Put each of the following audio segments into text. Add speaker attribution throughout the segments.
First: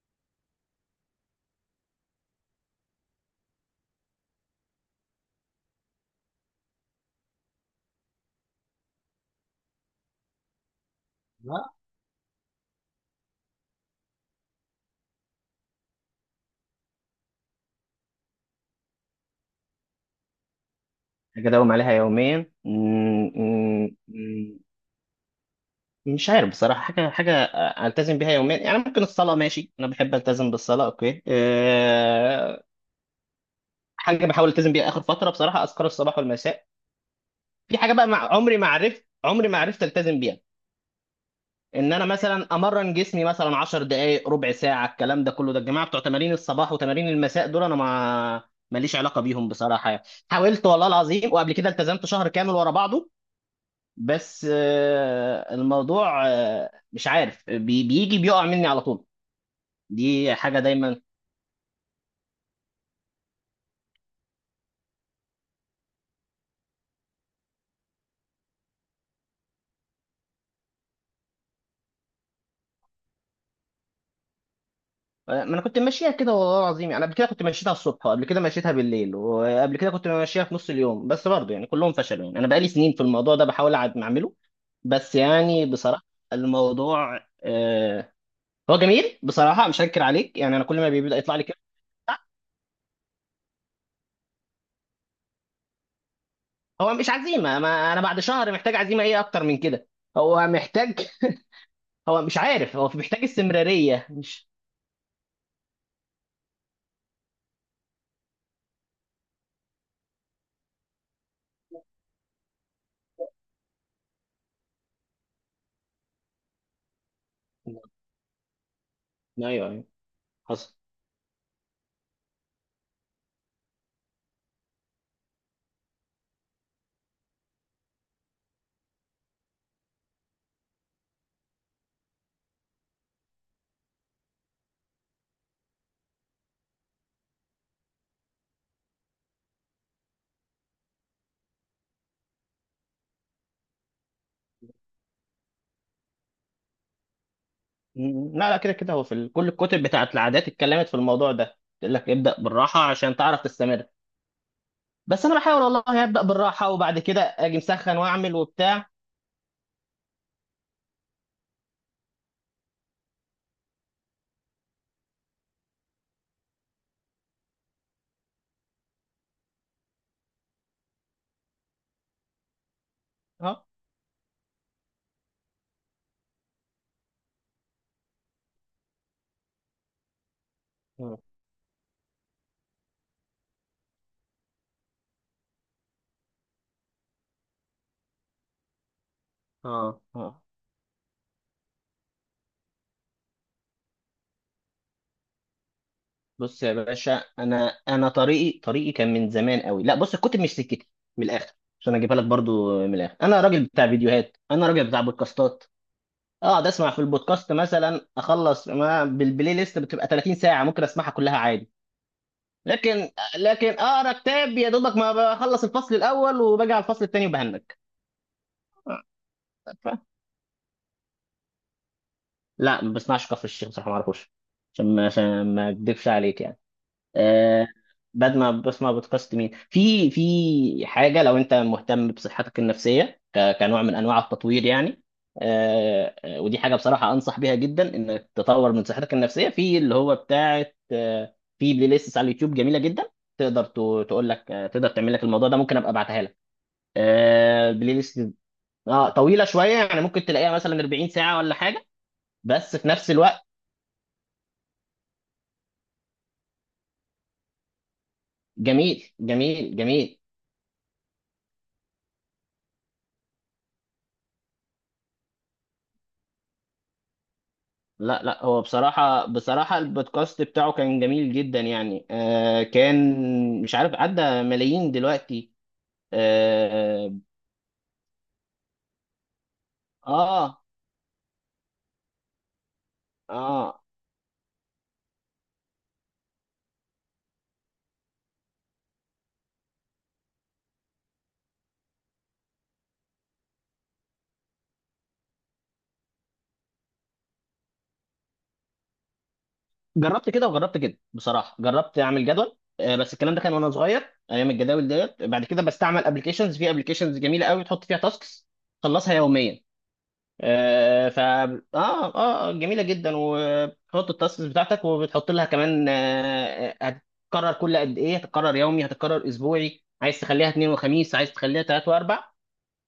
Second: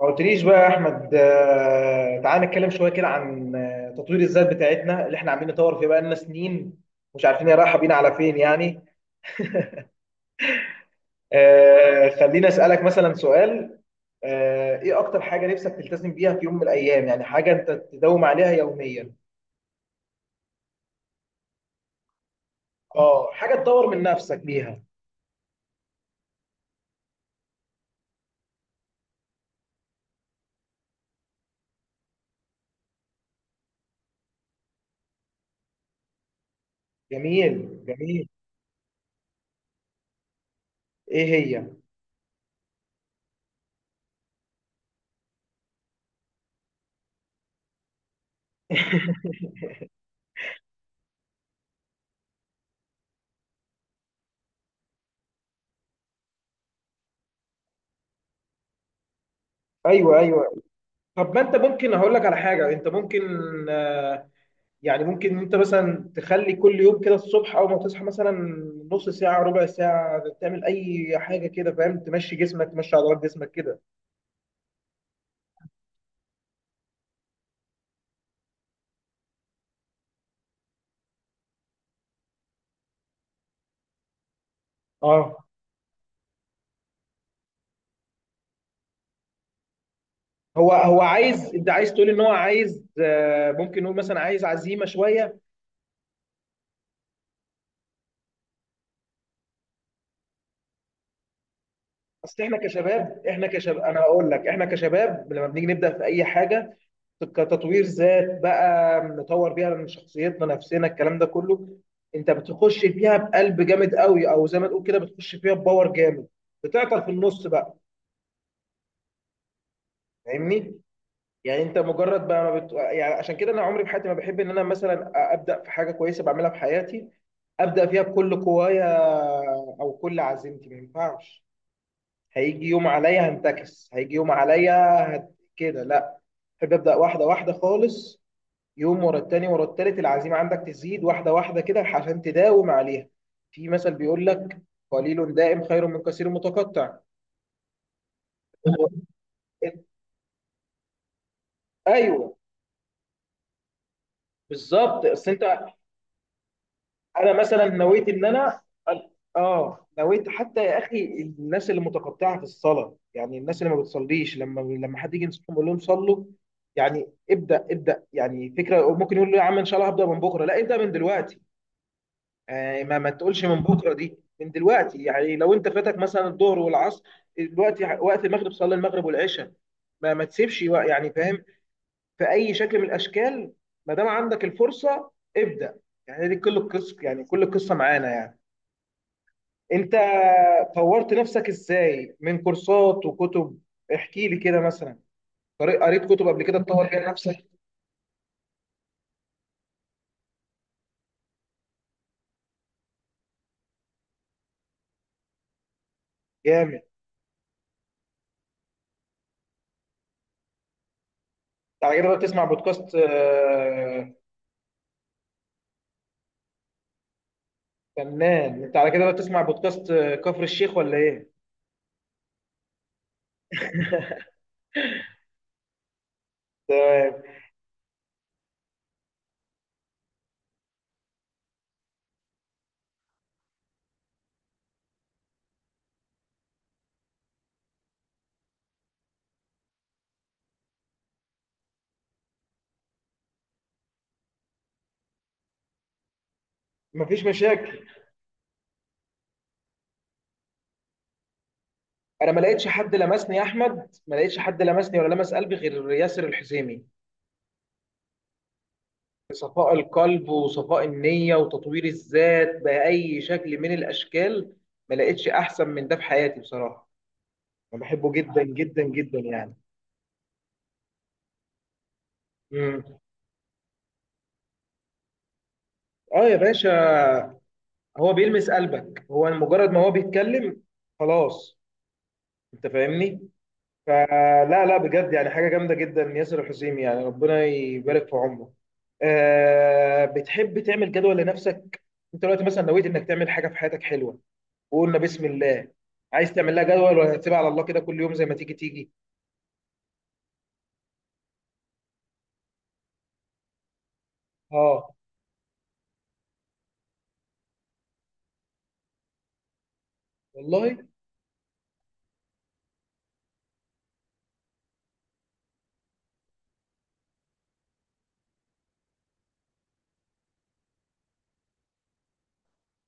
Speaker 1: ما قلتليش بقى يا احمد، تعال نتكلم شويه كده عن تطوير الذات بتاعتنا اللي احنا عاملين نطور فيه بقالنا سنين. مش عارفين هي رايحه بينا على فين يعني.
Speaker 2: لا.
Speaker 1: خليني اسالك مثلا سؤال. ايه اكتر حاجه نفسك تلتزم بيها في يوم من الايام؟ يعني حاجه انت تداوم عليها يوميا.
Speaker 2: حاجة أداوم عليها يوميا،
Speaker 1: اه، حاجه تطور من نفسك بيها.
Speaker 2: مش عارف بصراحة. حاجة ألتزم بيها يوميا، يعني ممكن الصلاة، ماشي. أنا بحب ألتزم بالصلاة، أوكي. حاجة بحاول ألتزم بيها آخر فترة بصراحة، أذكار الصباح والمساء. في
Speaker 1: جميل
Speaker 2: حاجة بقى،
Speaker 1: جميل.
Speaker 2: مع عمري ما عرفت، عمري ما عرفت ألتزم بيها.
Speaker 1: ايه هي؟
Speaker 2: إن أنا مثلا أمرن جسمي مثلا 10 دقايق، ربع ساعة، الكلام ده كله. ده الجماعة بتوع تمارين الصباح وتمارين المساء دول أنا ما ماليش علاقة بيهم بصراحة يعني. حاولت والله العظيم، وقبل كده التزمت شهر كامل ورا بعضه. بس الموضوع مش عارف، بيجي بيقع مني على طول.
Speaker 1: ايوه
Speaker 2: دي حاجة
Speaker 1: ايوه.
Speaker 2: دايما.
Speaker 1: طب ما انت ممكن، هقول لك على حاجه انت ممكن آه، يعني، ممكن انت مثلا تخلي كل يوم كده الصبح اول ما تصحى مثلا نص ساعة ربع ساعة تعمل اي حاجة كده، فاهم؟ تمشي جسمك، تمشي عضلات جسمك كده.
Speaker 2: ما انا كنت ماشيها كده والله العظيم يعني، قبل كده كنت مشيتها الصبح، وقبل كده مشيتها بالليل، وقبل كده كنت ماشيها في نص اليوم، بس برضه يعني كلهم فشلوا. يعني انا بقالي سنين في الموضوع ده بحاول اعمله. بس
Speaker 1: اه.
Speaker 2: يعني بصراحة الموضوع هو جميل بصراحة، مش هنكر عليك يعني، انا
Speaker 1: هو
Speaker 2: كل ما
Speaker 1: هو
Speaker 2: بيبدأ يطلع لي
Speaker 1: عايز،
Speaker 2: كده.
Speaker 1: انت عايز تقول ان هو عايز ممكن نقول مثلا عايز عزيمة شوية.
Speaker 2: هو مش عزيمة. ما انا بعد شهر محتاج عزيمة ايه اكتر من كده؟ هو محتاج، هو مش
Speaker 1: اصل احنا
Speaker 2: عارف، هو
Speaker 1: كشباب،
Speaker 2: محتاج
Speaker 1: انا
Speaker 2: استمرارية،
Speaker 1: هقول لك،
Speaker 2: مش.
Speaker 1: احنا كشباب لما بنيجي نبدأ في اي حاجة كتطوير ذات بقى، نطور بيها من شخصيتنا نفسنا الكلام ده كله، انت بتخش فيها بقلب جامد قوي او زي ما تقول كده بتخش فيها بباور جامد، بتعطل في النص بقى.
Speaker 2: ايوه ايوه، حصل.
Speaker 1: فاهمني؟ يعني انت مجرد بقى ما بت... يعني عشان كده انا عمري في حياتي ما بحب ان انا مثلا ابدا في حاجه كويسه بعملها في حياتي، ابدا فيها بكل قوايا او كل عزيمتي، ما ينفعش. هيجي يوم عليا هنتكس، هيجي يوم عليا هت... كده لا. بحب ابدا واحده واحده خالص، يوم ورا التاني ورا التالت، العزيمة عندك تزيد واحدة واحدة كده عشان تداوم عليها. في مثل بيقول لك، قليل دائم خير من كثير متقطع.
Speaker 2: لا لا، كده كده، هو في كل الكتب بتاعت العادات اتكلمت في الموضوع ده، تقول لك
Speaker 1: ايوه
Speaker 2: ابدأ بالراحة عشان تعرف تستمر.
Speaker 1: بالظبط،
Speaker 2: بس
Speaker 1: اصل
Speaker 2: انا
Speaker 1: انت،
Speaker 2: بحاول والله ابدأ بالراحة، وبعد كده
Speaker 1: انا
Speaker 2: اجي
Speaker 1: مثلا
Speaker 2: مسخن
Speaker 1: نويت ان
Speaker 2: واعمل
Speaker 1: انا،
Speaker 2: وبتاع.
Speaker 1: اه نويت، حتى يا اخي، الناس اللي متقطعه في الصلاه يعني الناس اللي ما بتصليش، لما حد يجي ينصحهم يقول لهم صلوا، يعني ابدا ابدا، يعني فكره ممكن يقول له يا عم ان شاء الله هبدا من بكره، لا، ابدا من دلوقتي. ما تقولش من
Speaker 2: اه
Speaker 1: بكره، دي من دلوقتي. يعني لو انت فاتك مثلا الظهر والعصر، دلوقتي وقت المغرب، صلي المغرب والعشاء. ما تسيبش يعني
Speaker 2: اه
Speaker 1: فاهم، في اي شكل من الاشكال، ما دام عندك الفرصه ابدا. يعني دي كل القصه، يعني كل القصه معانا يعني. انت
Speaker 2: اه آه.
Speaker 1: طورت نفسك ازاي؟ من كورسات وكتب؟ احكي لي كده مثلا. قريت كتب قبل كده
Speaker 2: بص يا
Speaker 1: تطور بيها
Speaker 2: باشا،
Speaker 1: نفسك؟
Speaker 2: انا طريقي كان من زمان قوي. لا بص، الكتب مش سكتي. من الاخر، عشان اجيبها لك برضو من الاخر، انا راجل بتاع فيديوهات، انا راجل بتاع بودكاستات. اقعد
Speaker 1: جامد.
Speaker 2: اسمع في البودكاست، مثلا اخلص ما بالبلاي ليست بتبقى 30 ساعه، ممكن اسمعها كلها عادي.
Speaker 1: على كده بقى بتسمع بودكاست
Speaker 2: لكن لكن اقرا كتاب، يا دوبك ما بخلص الفصل الاول وباجي على الفصل الثاني وبهنك.
Speaker 1: فنان. انت على كده بقى بتسمع بودكاست
Speaker 2: ف-
Speaker 1: كفر الشيخ ولا ايه؟
Speaker 2: لا، ما بسمعش كفر الشيخ بصراحه، ما اعرفوش، عشان ما، عشان ما اكدبش عليك يعني.
Speaker 1: تمام،
Speaker 2: آه، بعد ما بسمع بودكاست مين؟ في حاجه لو انت مهتم بصحتك النفسيه، كنوع من انواع التطوير يعني. ودي حاجه بصراحه انصح بيها جدا، انك تطور من صحتك النفسيه في اللي هو بتاعه. في بلاي ليست على اليوتيوب جميله جدا. تقدر تقول لك تقدر تعمل لك الموضوع ده. ممكن ابقى ابعتها لك.
Speaker 1: مفيش مشاكل.
Speaker 2: بلاي ليست اه طويله شويه، يعني ممكن تلاقيها مثلا 40 ساعه ولا حاجه،
Speaker 1: انا ما لقيتش
Speaker 2: بس في
Speaker 1: حد
Speaker 2: نفس
Speaker 1: لمسني
Speaker 2: الوقت.
Speaker 1: يا احمد، ما لقيتش حد لمسني ولا لمس قلبي غير ياسر الحسيمي.
Speaker 2: جميل
Speaker 1: صفاء
Speaker 2: جميل جميل.
Speaker 1: القلب وصفاء النية وتطوير الذات بأي شكل من الأشكال، ما لقيتش أحسن من ده في حياتي بصراحة. أنا بحبه
Speaker 2: لا
Speaker 1: جدا
Speaker 2: لا، هو
Speaker 1: جدا جدا
Speaker 2: بصراحة
Speaker 1: يعني.
Speaker 2: البودكاست بتاعه كان جميل جدا يعني. آه،
Speaker 1: مم.
Speaker 2: كان مش عارف، عدى ملايين دلوقتي.
Speaker 1: آه يا باشا،
Speaker 2: اه
Speaker 1: هو بيلمس قلبك، هو مجرد ما هو بيتكلم
Speaker 2: اه
Speaker 1: خلاص. أنت فاهمني.
Speaker 2: آه.
Speaker 1: فلا لا بجد، يعني حاجة جامدة جدا ياسر الحسيمي، يعني ربنا يبارك في عمره. بتحب تعمل جدول لنفسك؟ انت دلوقتي مثلا نويت انك تعمل حاجة في حياتك حلوة، وقلنا بسم الله، عايز تعمل لها جدول ولا هتسيبها على الله كده كل يوم زي ما تيجي تيجي؟
Speaker 2: جربت كده وجربت كده بصراحة. جربت اعمل جدول بس الكلام ده كان وانا صغير، ايام الجداول
Speaker 1: اه
Speaker 2: ديت. بعد كده بستعمل ابلكيشنز. في ابلكيشنز جميلة قوي تحط فيها تاسكس تخلصها يوميا.
Speaker 1: والله.
Speaker 2: آه، ف اه اه جميله جدا، وبتحط التاسكس بتاعتك، وبتحط لها كمان هتتكرر كل قد ايه، هتتكرر يومي، هتتكرر اسبوعي، عايز تخليها اثنين وخميس، عايز تخليها ثلاث واربع.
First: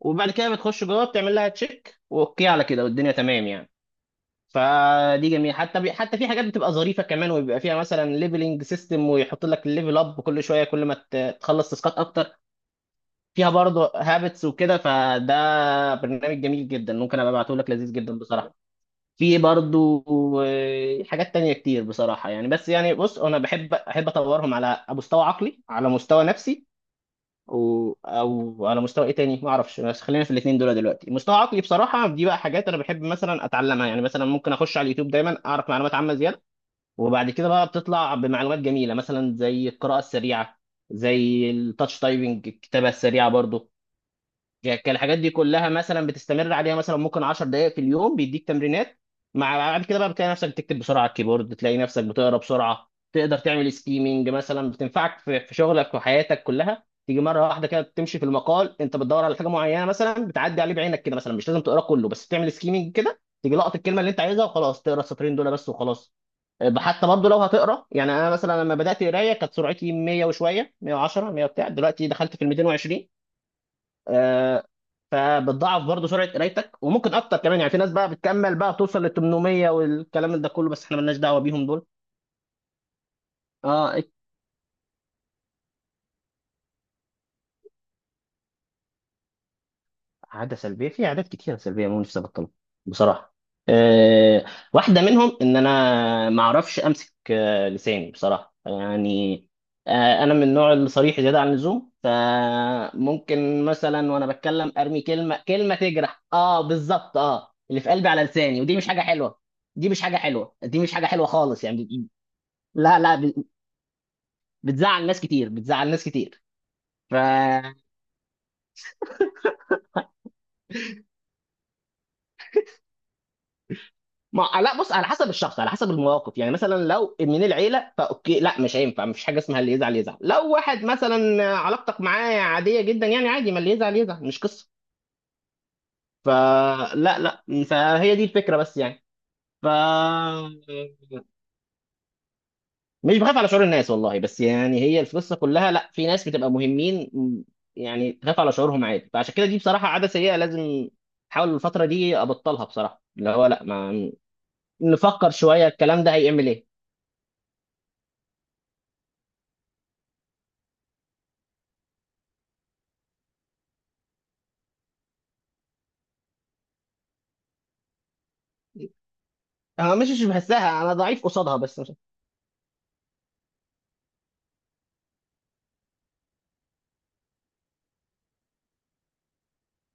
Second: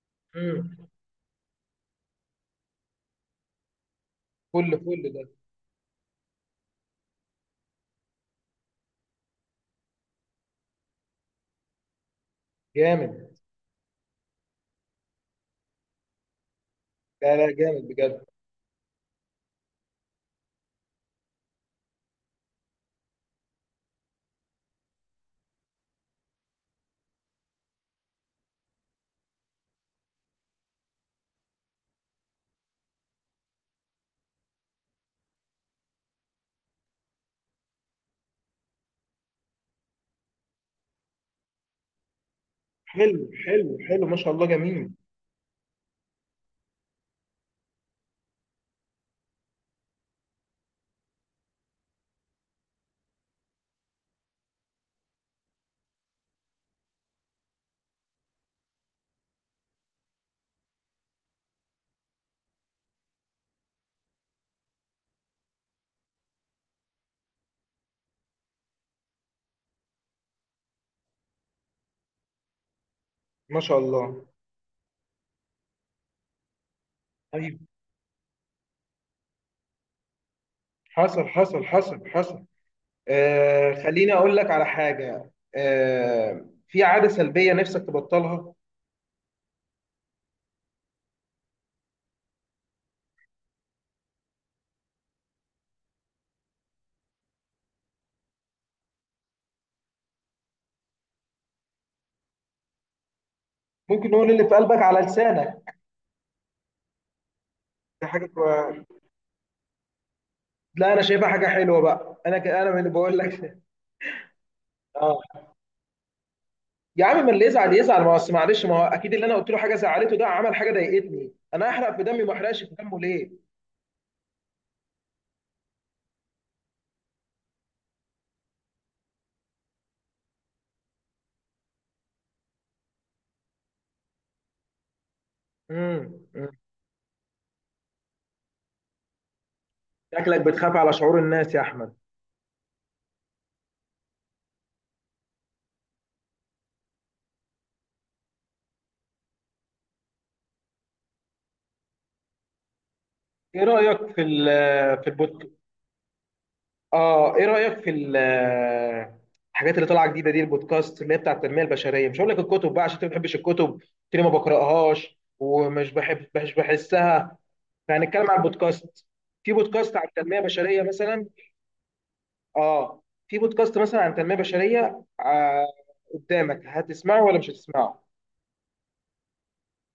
Speaker 2: وبعد كده بتخش
Speaker 1: امم.
Speaker 2: جوه، بتعمل لها تشيك واوكي على كده، والدنيا تمام يعني.
Speaker 1: فل فل ده
Speaker 2: فدي جميله. حتى حتى في حاجات بتبقى ظريفه كمان، وبيبقى فيها مثلا ليفلنج سيستم، ويحط لك الليفل اب كل شويه كل ما تخلص تاسكات اكتر.
Speaker 1: جامد.
Speaker 2: فيها برضه هابتس وكده. فده برنامج جميل جدا، ممكن ابقى
Speaker 1: لا لا
Speaker 2: ابعته لك،
Speaker 1: جامد
Speaker 2: لذيذ جدا
Speaker 1: بجد.
Speaker 2: بصراحه. في برضو حاجات تانية كتير بصراحة يعني. بس يعني بص، أنا بحب أطورهم على مستوى عقلي، على مستوى نفسي، أو على مستوى إيه تاني ما أعرفش، بس خلينا في الاتنين دول دلوقتي. مستوى عقلي بصراحة دي بقى حاجات أنا بحب مثلا أتعلمها، يعني مثلا ممكن أخش على اليوتيوب دايما أعرف معلومات عامة زيادة. وبعد كده بقى بتطلع بمعلومات جميلة، مثلا زي القراءة السريعة، زي التاتش تايبنج، الكتابة
Speaker 1: حلو
Speaker 2: السريعة برضو.
Speaker 1: حلو حلو، ما شاء الله جميل.
Speaker 2: الحاجات دي كلها مثلا بتستمر عليها، مثلا ممكن 10 دقائق في اليوم بيديك تمرينات. مع بعد كده بقى بتلاقي نفسك بتكتب بسرعه على الكيبورد، تلاقي نفسك بتقرا بسرعه، تقدر تعمل سكيمنج مثلا، بتنفعك في شغلك وحياتك كلها. تيجي مره واحده كده تمشي في المقال، انت بتدور على حاجه معينه مثلا، بتعدي عليه بعينك كده، مثلا مش لازم تقرا كله، بس تعمل سكيمنج كده، تيجي لقط الكلمه اللي انت عايزها، وخلاص تقرا السطرين دول بس وخلاص. أه، حتى برضه لو هتقرا، يعني انا مثلا لما بدات قرايه كانت سرعتي 100 وشويه، 110، 100 بتاع، دلوقتي دخلت في ال 220.
Speaker 1: ما شاء الله.
Speaker 2: آه، فبتضاعف برضه سرعه قرايتك، وممكن اكتر كمان،
Speaker 1: طيب،
Speaker 2: يعني في ناس بقى بتكمل بقى توصل ل 800 والكلام ده كله، بس احنا مالناش
Speaker 1: حصل
Speaker 2: دعوه
Speaker 1: حصل
Speaker 2: بيهم دول.
Speaker 1: حصل حصل.
Speaker 2: اه.
Speaker 1: خليني اقول لك على حاجه، في عاده سلبيه نفسك تبطلها؟
Speaker 2: عادة سلبية، في عادات كتيرة سلبية مو نفسي أبطلها بصراحة. أه، واحدة منهم إن أنا ما أعرفش أمسك لساني بصراحة يعني. أه، أنا من النوع الصريح زيادة عن اللزوم، فممكن
Speaker 1: ممكن
Speaker 2: مثلا وأنا
Speaker 1: نقول اللي في
Speaker 2: بتكلم
Speaker 1: قلبك على
Speaker 2: أرمي كلمة،
Speaker 1: لسانك،
Speaker 2: تجرح. أه، بالظبط، أه، اللي في
Speaker 1: دي
Speaker 2: قلبي على
Speaker 1: حاجه
Speaker 2: لساني، ودي
Speaker 1: كويسة.
Speaker 2: مش حاجة حلوة. دي
Speaker 1: لا
Speaker 2: مش
Speaker 1: انا
Speaker 2: حاجة حلوة
Speaker 1: شايفها حاجه
Speaker 2: خالص
Speaker 1: حلوه
Speaker 2: يعني.
Speaker 1: بقى، انا انا من اللي
Speaker 2: لا
Speaker 1: بقول
Speaker 2: لا،
Speaker 1: لك.
Speaker 2: بتزعل ناس
Speaker 1: اه،
Speaker 2: كتير، بتزعل ناس كتير.
Speaker 1: يا
Speaker 2: ف
Speaker 1: عم من اللي يزعل يزعل، ما هو أصل معلش، ما هو اكيد اللي انا قلت له حاجه زعلته ده عمل حاجه ضايقتني، انا احرق في دمي ما احرقش في دمه ليه؟
Speaker 2: ما آه، لا بص، على حسب الشخص، على حسب المواقف. يعني مثلا لو من العيله فاوكي. لا مش هينفع، مفيش حاجه اسمها اللي يزعل يزعل. لو واحد مثلا علاقتك معاه عاديه جدا يعني عادي، ما اللي يزعل يزعل، مش قصه.
Speaker 1: امم.
Speaker 2: فلا لا لا، فهي دي الفكره بس يعني. ف
Speaker 1: شكلك بتخاف على شعور الناس يا احمد.
Speaker 2: مش بخاف على شعور الناس والله، بس يعني هي القصه كلها. لا، في ناس بتبقى مهمين، يعني تخاف على شعورهم عادي. فعشان كده دي بصراحه عاده سيئه، لازم احاول الفتره دي ابطلها بصراحه، اللي هو لا
Speaker 1: ايه رايك
Speaker 2: ما
Speaker 1: في في
Speaker 2: نفكر
Speaker 1: البودكاست؟
Speaker 2: شويه الكلام ده هيعمل ايه.
Speaker 1: اه، ايه رايك في الحاجات اللي طالعه جديده دي، البودكاست اللي هي بتاع التنميه البشريه؟ مش هقول لك الكتب بقى عشان انت ما بتحبش الكتب، قلت لي ما بقراهاش ومش بحب، مش بحسها. فهنتكلم عن البودكاست. في
Speaker 2: انا
Speaker 1: بودكاست عن
Speaker 2: مش، مش
Speaker 1: التنميه البشريه
Speaker 2: بحسها، انا ضعيف
Speaker 1: مثلا.
Speaker 2: قصادها، بس مش.
Speaker 1: اه. في بودكاست مثلا عن التنميه البشريه، قدامك، هتسمعه ولا مش هتسمعه؟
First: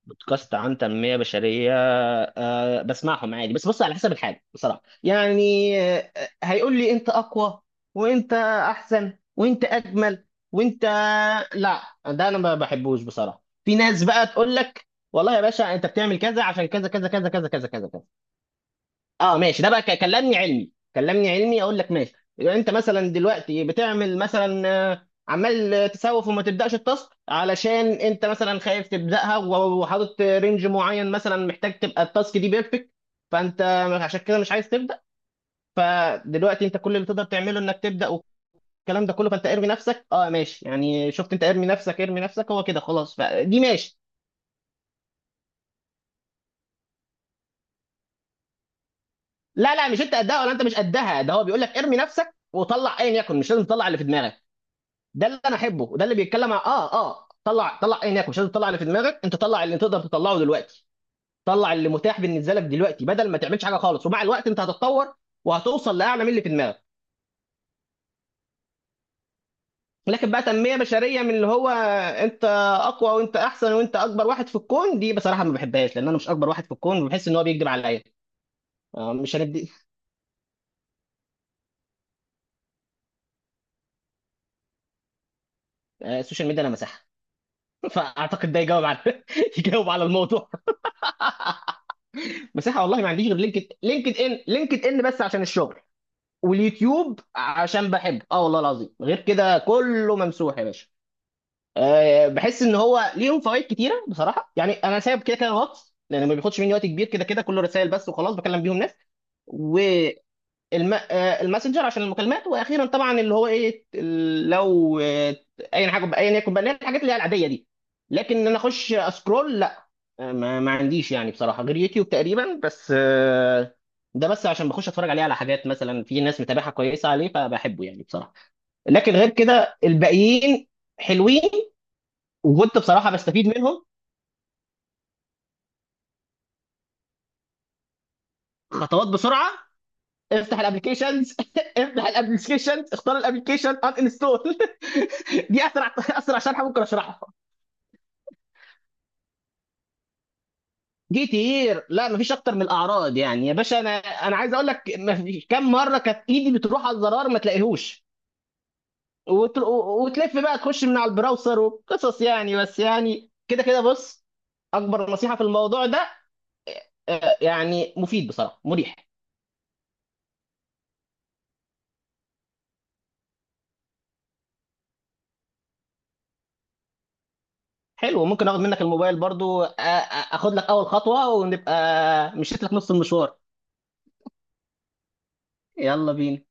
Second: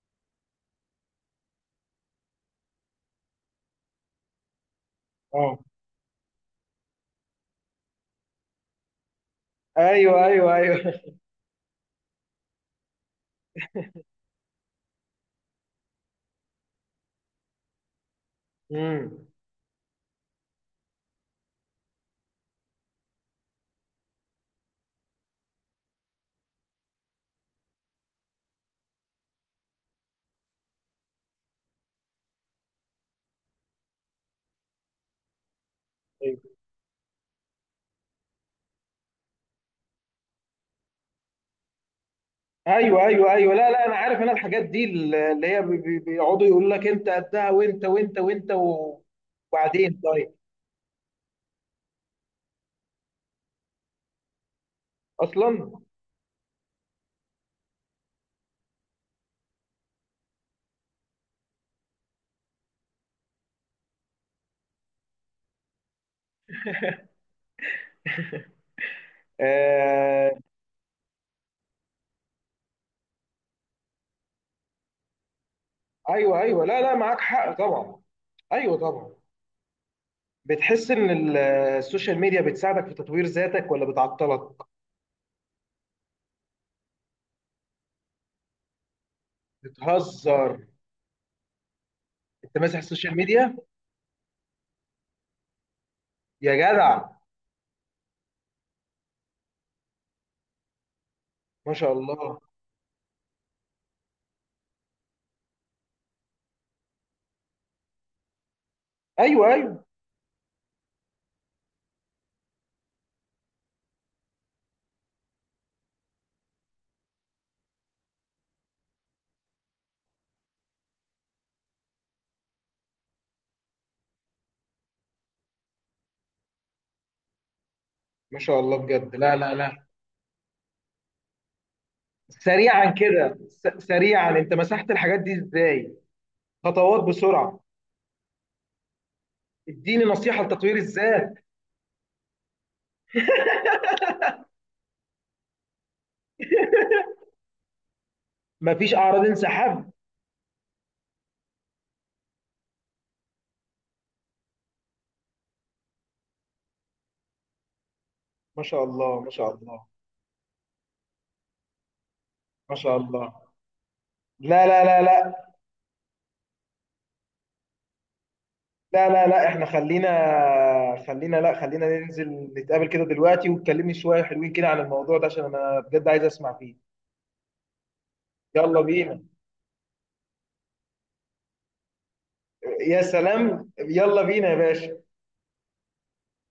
Speaker 2: بودكاست عن تنميه بشريه؟ أه، بسمعهم عادي، بس بص على حسب الحاجه بصراحه
Speaker 1: اه،
Speaker 2: يعني. هيقول لي انت اقوى، وانت احسن، وانت
Speaker 1: ايوه
Speaker 2: اجمل،
Speaker 1: ايوه
Speaker 2: وانت.
Speaker 1: ايوه.
Speaker 2: لا ده انا ما بحبوش بصراحه. في ناس بقى تقول لك والله يا باشا انت بتعمل كذا عشان كذا كذا كذا كذا كذا كذا كذا.
Speaker 1: امم.
Speaker 2: اه ماشي، ده بقى كلمني علمي، كلمني علمي اقول لك ماشي. يبقى انت مثلا دلوقتي بتعمل مثلا عمال تسوف وما تبداش التاسك، علشان انت مثلا خايف تبداها، وحاطط رينج معين، مثلا محتاج تبقى التاسك دي بيرفكت، فانت عشان كده مش عايز تبدا. فدلوقتي انت كل اللي تقدر تعمله انك تبدا والكلام ده كله. فانت ارمي نفسك، اه ماشي يعني، شفت، انت ارمي نفسك، ارمي نفسك، هو كده
Speaker 1: ايوه
Speaker 2: خلاص.
Speaker 1: ايوه ايوه،
Speaker 2: فدي
Speaker 1: لا لا، انا
Speaker 2: ماشي.
Speaker 1: عارف، انا الحاجات دي اللي هي بيقعدوا يقول لك انت قدها وانت وانت وانت
Speaker 2: لا لا،
Speaker 1: وبعدين
Speaker 2: مش انت
Speaker 1: طيب.
Speaker 2: قدها ولا انت مش قدها. ده هو بيقول لك ارمي نفسك وطلع ايا يكن، مش لازم تطلع اللي في دماغك. ده اللي انا
Speaker 1: اصلا
Speaker 2: احبه، وده اللي بيتكلم عن طلع طلع ايه هناك، مش لازم تطلع اللي في دماغك انت، طلع اللي تقدر تطلعه دلوقتي، طلع اللي متاح بالنسبه لك دلوقتي، بدل ما تعملش حاجه خالص، ومع الوقت انت هتتطور وهتوصل لاعلى من اللي في دماغك.
Speaker 1: آه
Speaker 2: لكن بقى تنميه بشريه من اللي هو انت اقوى وانت احسن وانت اكبر واحد في الكون، دي بصراحه ما بحبهاش، لان انا مش
Speaker 1: ايوه
Speaker 2: اكبر
Speaker 1: ايوه.
Speaker 2: واحد في
Speaker 1: لا لا
Speaker 2: الكون،
Speaker 1: معاك
Speaker 2: وبحس ان هو
Speaker 1: حق
Speaker 2: بيكذب
Speaker 1: طبعا.
Speaker 2: عليا.
Speaker 1: ايوه طبعا.
Speaker 2: مش هندي.
Speaker 1: بتحس ان السوشيال ميديا بتساعدك في تطوير ذاتك ولا بتعطلك؟
Speaker 2: السوشيال ميديا انا مساحه. فاعتقد ده يجاوب على يجاوب على الموضوع.
Speaker 1: بتهزر، انت ماسح
Speaker 2: مساحه والله، ما
Speaker 1: السوشيال
Speaker 2: عنديش غير
Speaker 1: ميديا؟
Speaker 2: لينكد، لينكد ان بس عشان الشغل،
Speaker 1: يا جدع
Speaker 2: واليوتيوب عشان بحبه، اه والله العظيم غير كده كله ممسوح يا باشا.
Speaker 1: ما شاء
Speaker 2: أه،
Speaker 1: الله.
Speaker 2: بحس ان هو ليهم فوائد كتيره بصراحه يعني. انا سايب كده كده الواتس، لان ما بياخدش مني وقت كبير، كده كده كله رسائل بس وخلاص بكلم بيهم ناس.
Speaker 1: ايوه ايوه.
Speaker 2: الماسنجر عشان المكالمات. واخيرا طبعا اللي هو ايه، لو اي حاجه ايا يكن بقى، اللي هي الحاجات اللي هي العاديه دي. لكن ان انا اخش اسكرول لا. ما عنديش يعني بصراحه غير يوتيوب تقريبا بس. ده بس عشان بخش اتفرج عليه، على حاجات مثلا في ناس متابعها كويسه عليه، فبحبه يعني بصراحه.
Speaker 1: ما شاء الله
Speaker 2: لكن
Speaker 1: بجد.
Speaker 2: غير
Speaker 1: لا لا
Speaker 2: كده
Speaker 1: لا.
Speaker 2: الباقيين حلوين، وكنت
Speaker 1: سريعا
Speaker 2: بصراحه
Speaker 1: كده،
Speaker 2: بستفيد منهم.
Speaker 1: سريعا انت مسحت الحاجات دي ازاي؟ خطوات بسرعة.
Speaker 2: خطوات بسرعه.
Speaker 1: اديني نصيحة
Speaker 2: افتح
Speaker 1: لتطوير الذات.
Speaker 2: الابلكيشنز. افتح الابلكيشنز، اختار الابلكيشن ان انستول. دي اسرع اسرع شرح ممكن اشرحها.
Speaker 1: مفيش أعراض انسحاب؟
Speaker 2: جيت هير، لا مفيش اكتر من الاعراض يعني يا باشا. انا عايز اقول لك، مفيش- كم مره كانت ايدي بتروح على الزرار ما تلاقيهوش،
Speaker 1: ما شاء الله، ما شاء الله
Speaker 2: وتلف بقى، تخش من على البراوسر وقصص يعني.
Speaker 1: ما
Speaker 2: بس
Speaker 1: شاء
Speaker 2: يعني
Speaker 1: الله.
Speaker 2: كده كده بص،
Speaker 1: لا لا لا
Speaker 2: اكبر نصيحه في
Speaker 1: لا،
Speaker 2: الموضوع ده يعني مفيد بصراحه، مريح.
Speaker 1: لا لا لا، احنا خلينا خلينا، لا، خلينا ننزل نتقابل كده دلوقتي، وتكلمني شوية حلوين كده عن الموضوع ده عشان أنا بجد عايز أسمع فيه.
Speaker 2: حلو. ممكن اخد
Speaker 1: يلا
Speaker 2: منك الموبايل
Speaker 1: بينا.
Speaker 2: برضو؟ اخد لك اول خطوه، ونبقى مشيت لك نص
Speaker 1: يا
Speaker 2: المشوار.
Speaker 1: سلام، يلا بينا يا باشا.
Speaker 2: يلا بينا.